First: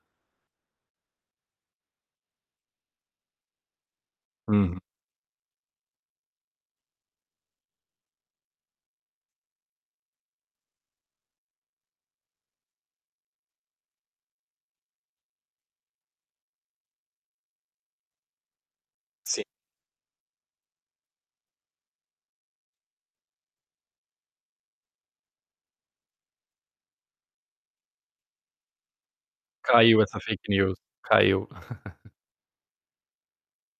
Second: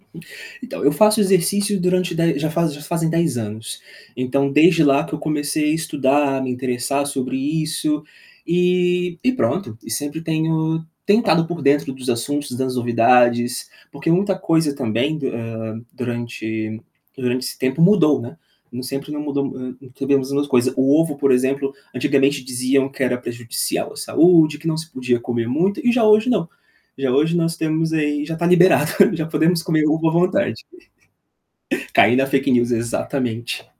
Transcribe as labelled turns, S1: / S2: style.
S1: Então eu faço exercício durante de já faz já fazem 10 anos. Então
S2: Hum.
S1: desde lá que eu comecei a estudar, me interessar sobre isso, e e pronto, e sempre tenho tentado por dentro dos assuntos, das novidades, porque muita coisa, também, eh, durante durante esse tempo mudou, né. Sempre não
S2: Sim.
S1: mudou não sabemos coisa. O ovo por exemplo, antigamente diziam que era prejudicial à saúde, que não se podia comer muito e já hoje não. Já hoje nós temos aí, já está liberado, já podemos comer
S2: Caiu
S1: ovo à
S2: essa fake
S1: vontade.
S2: news, caiu.
S1: Caí na fake news exatamente.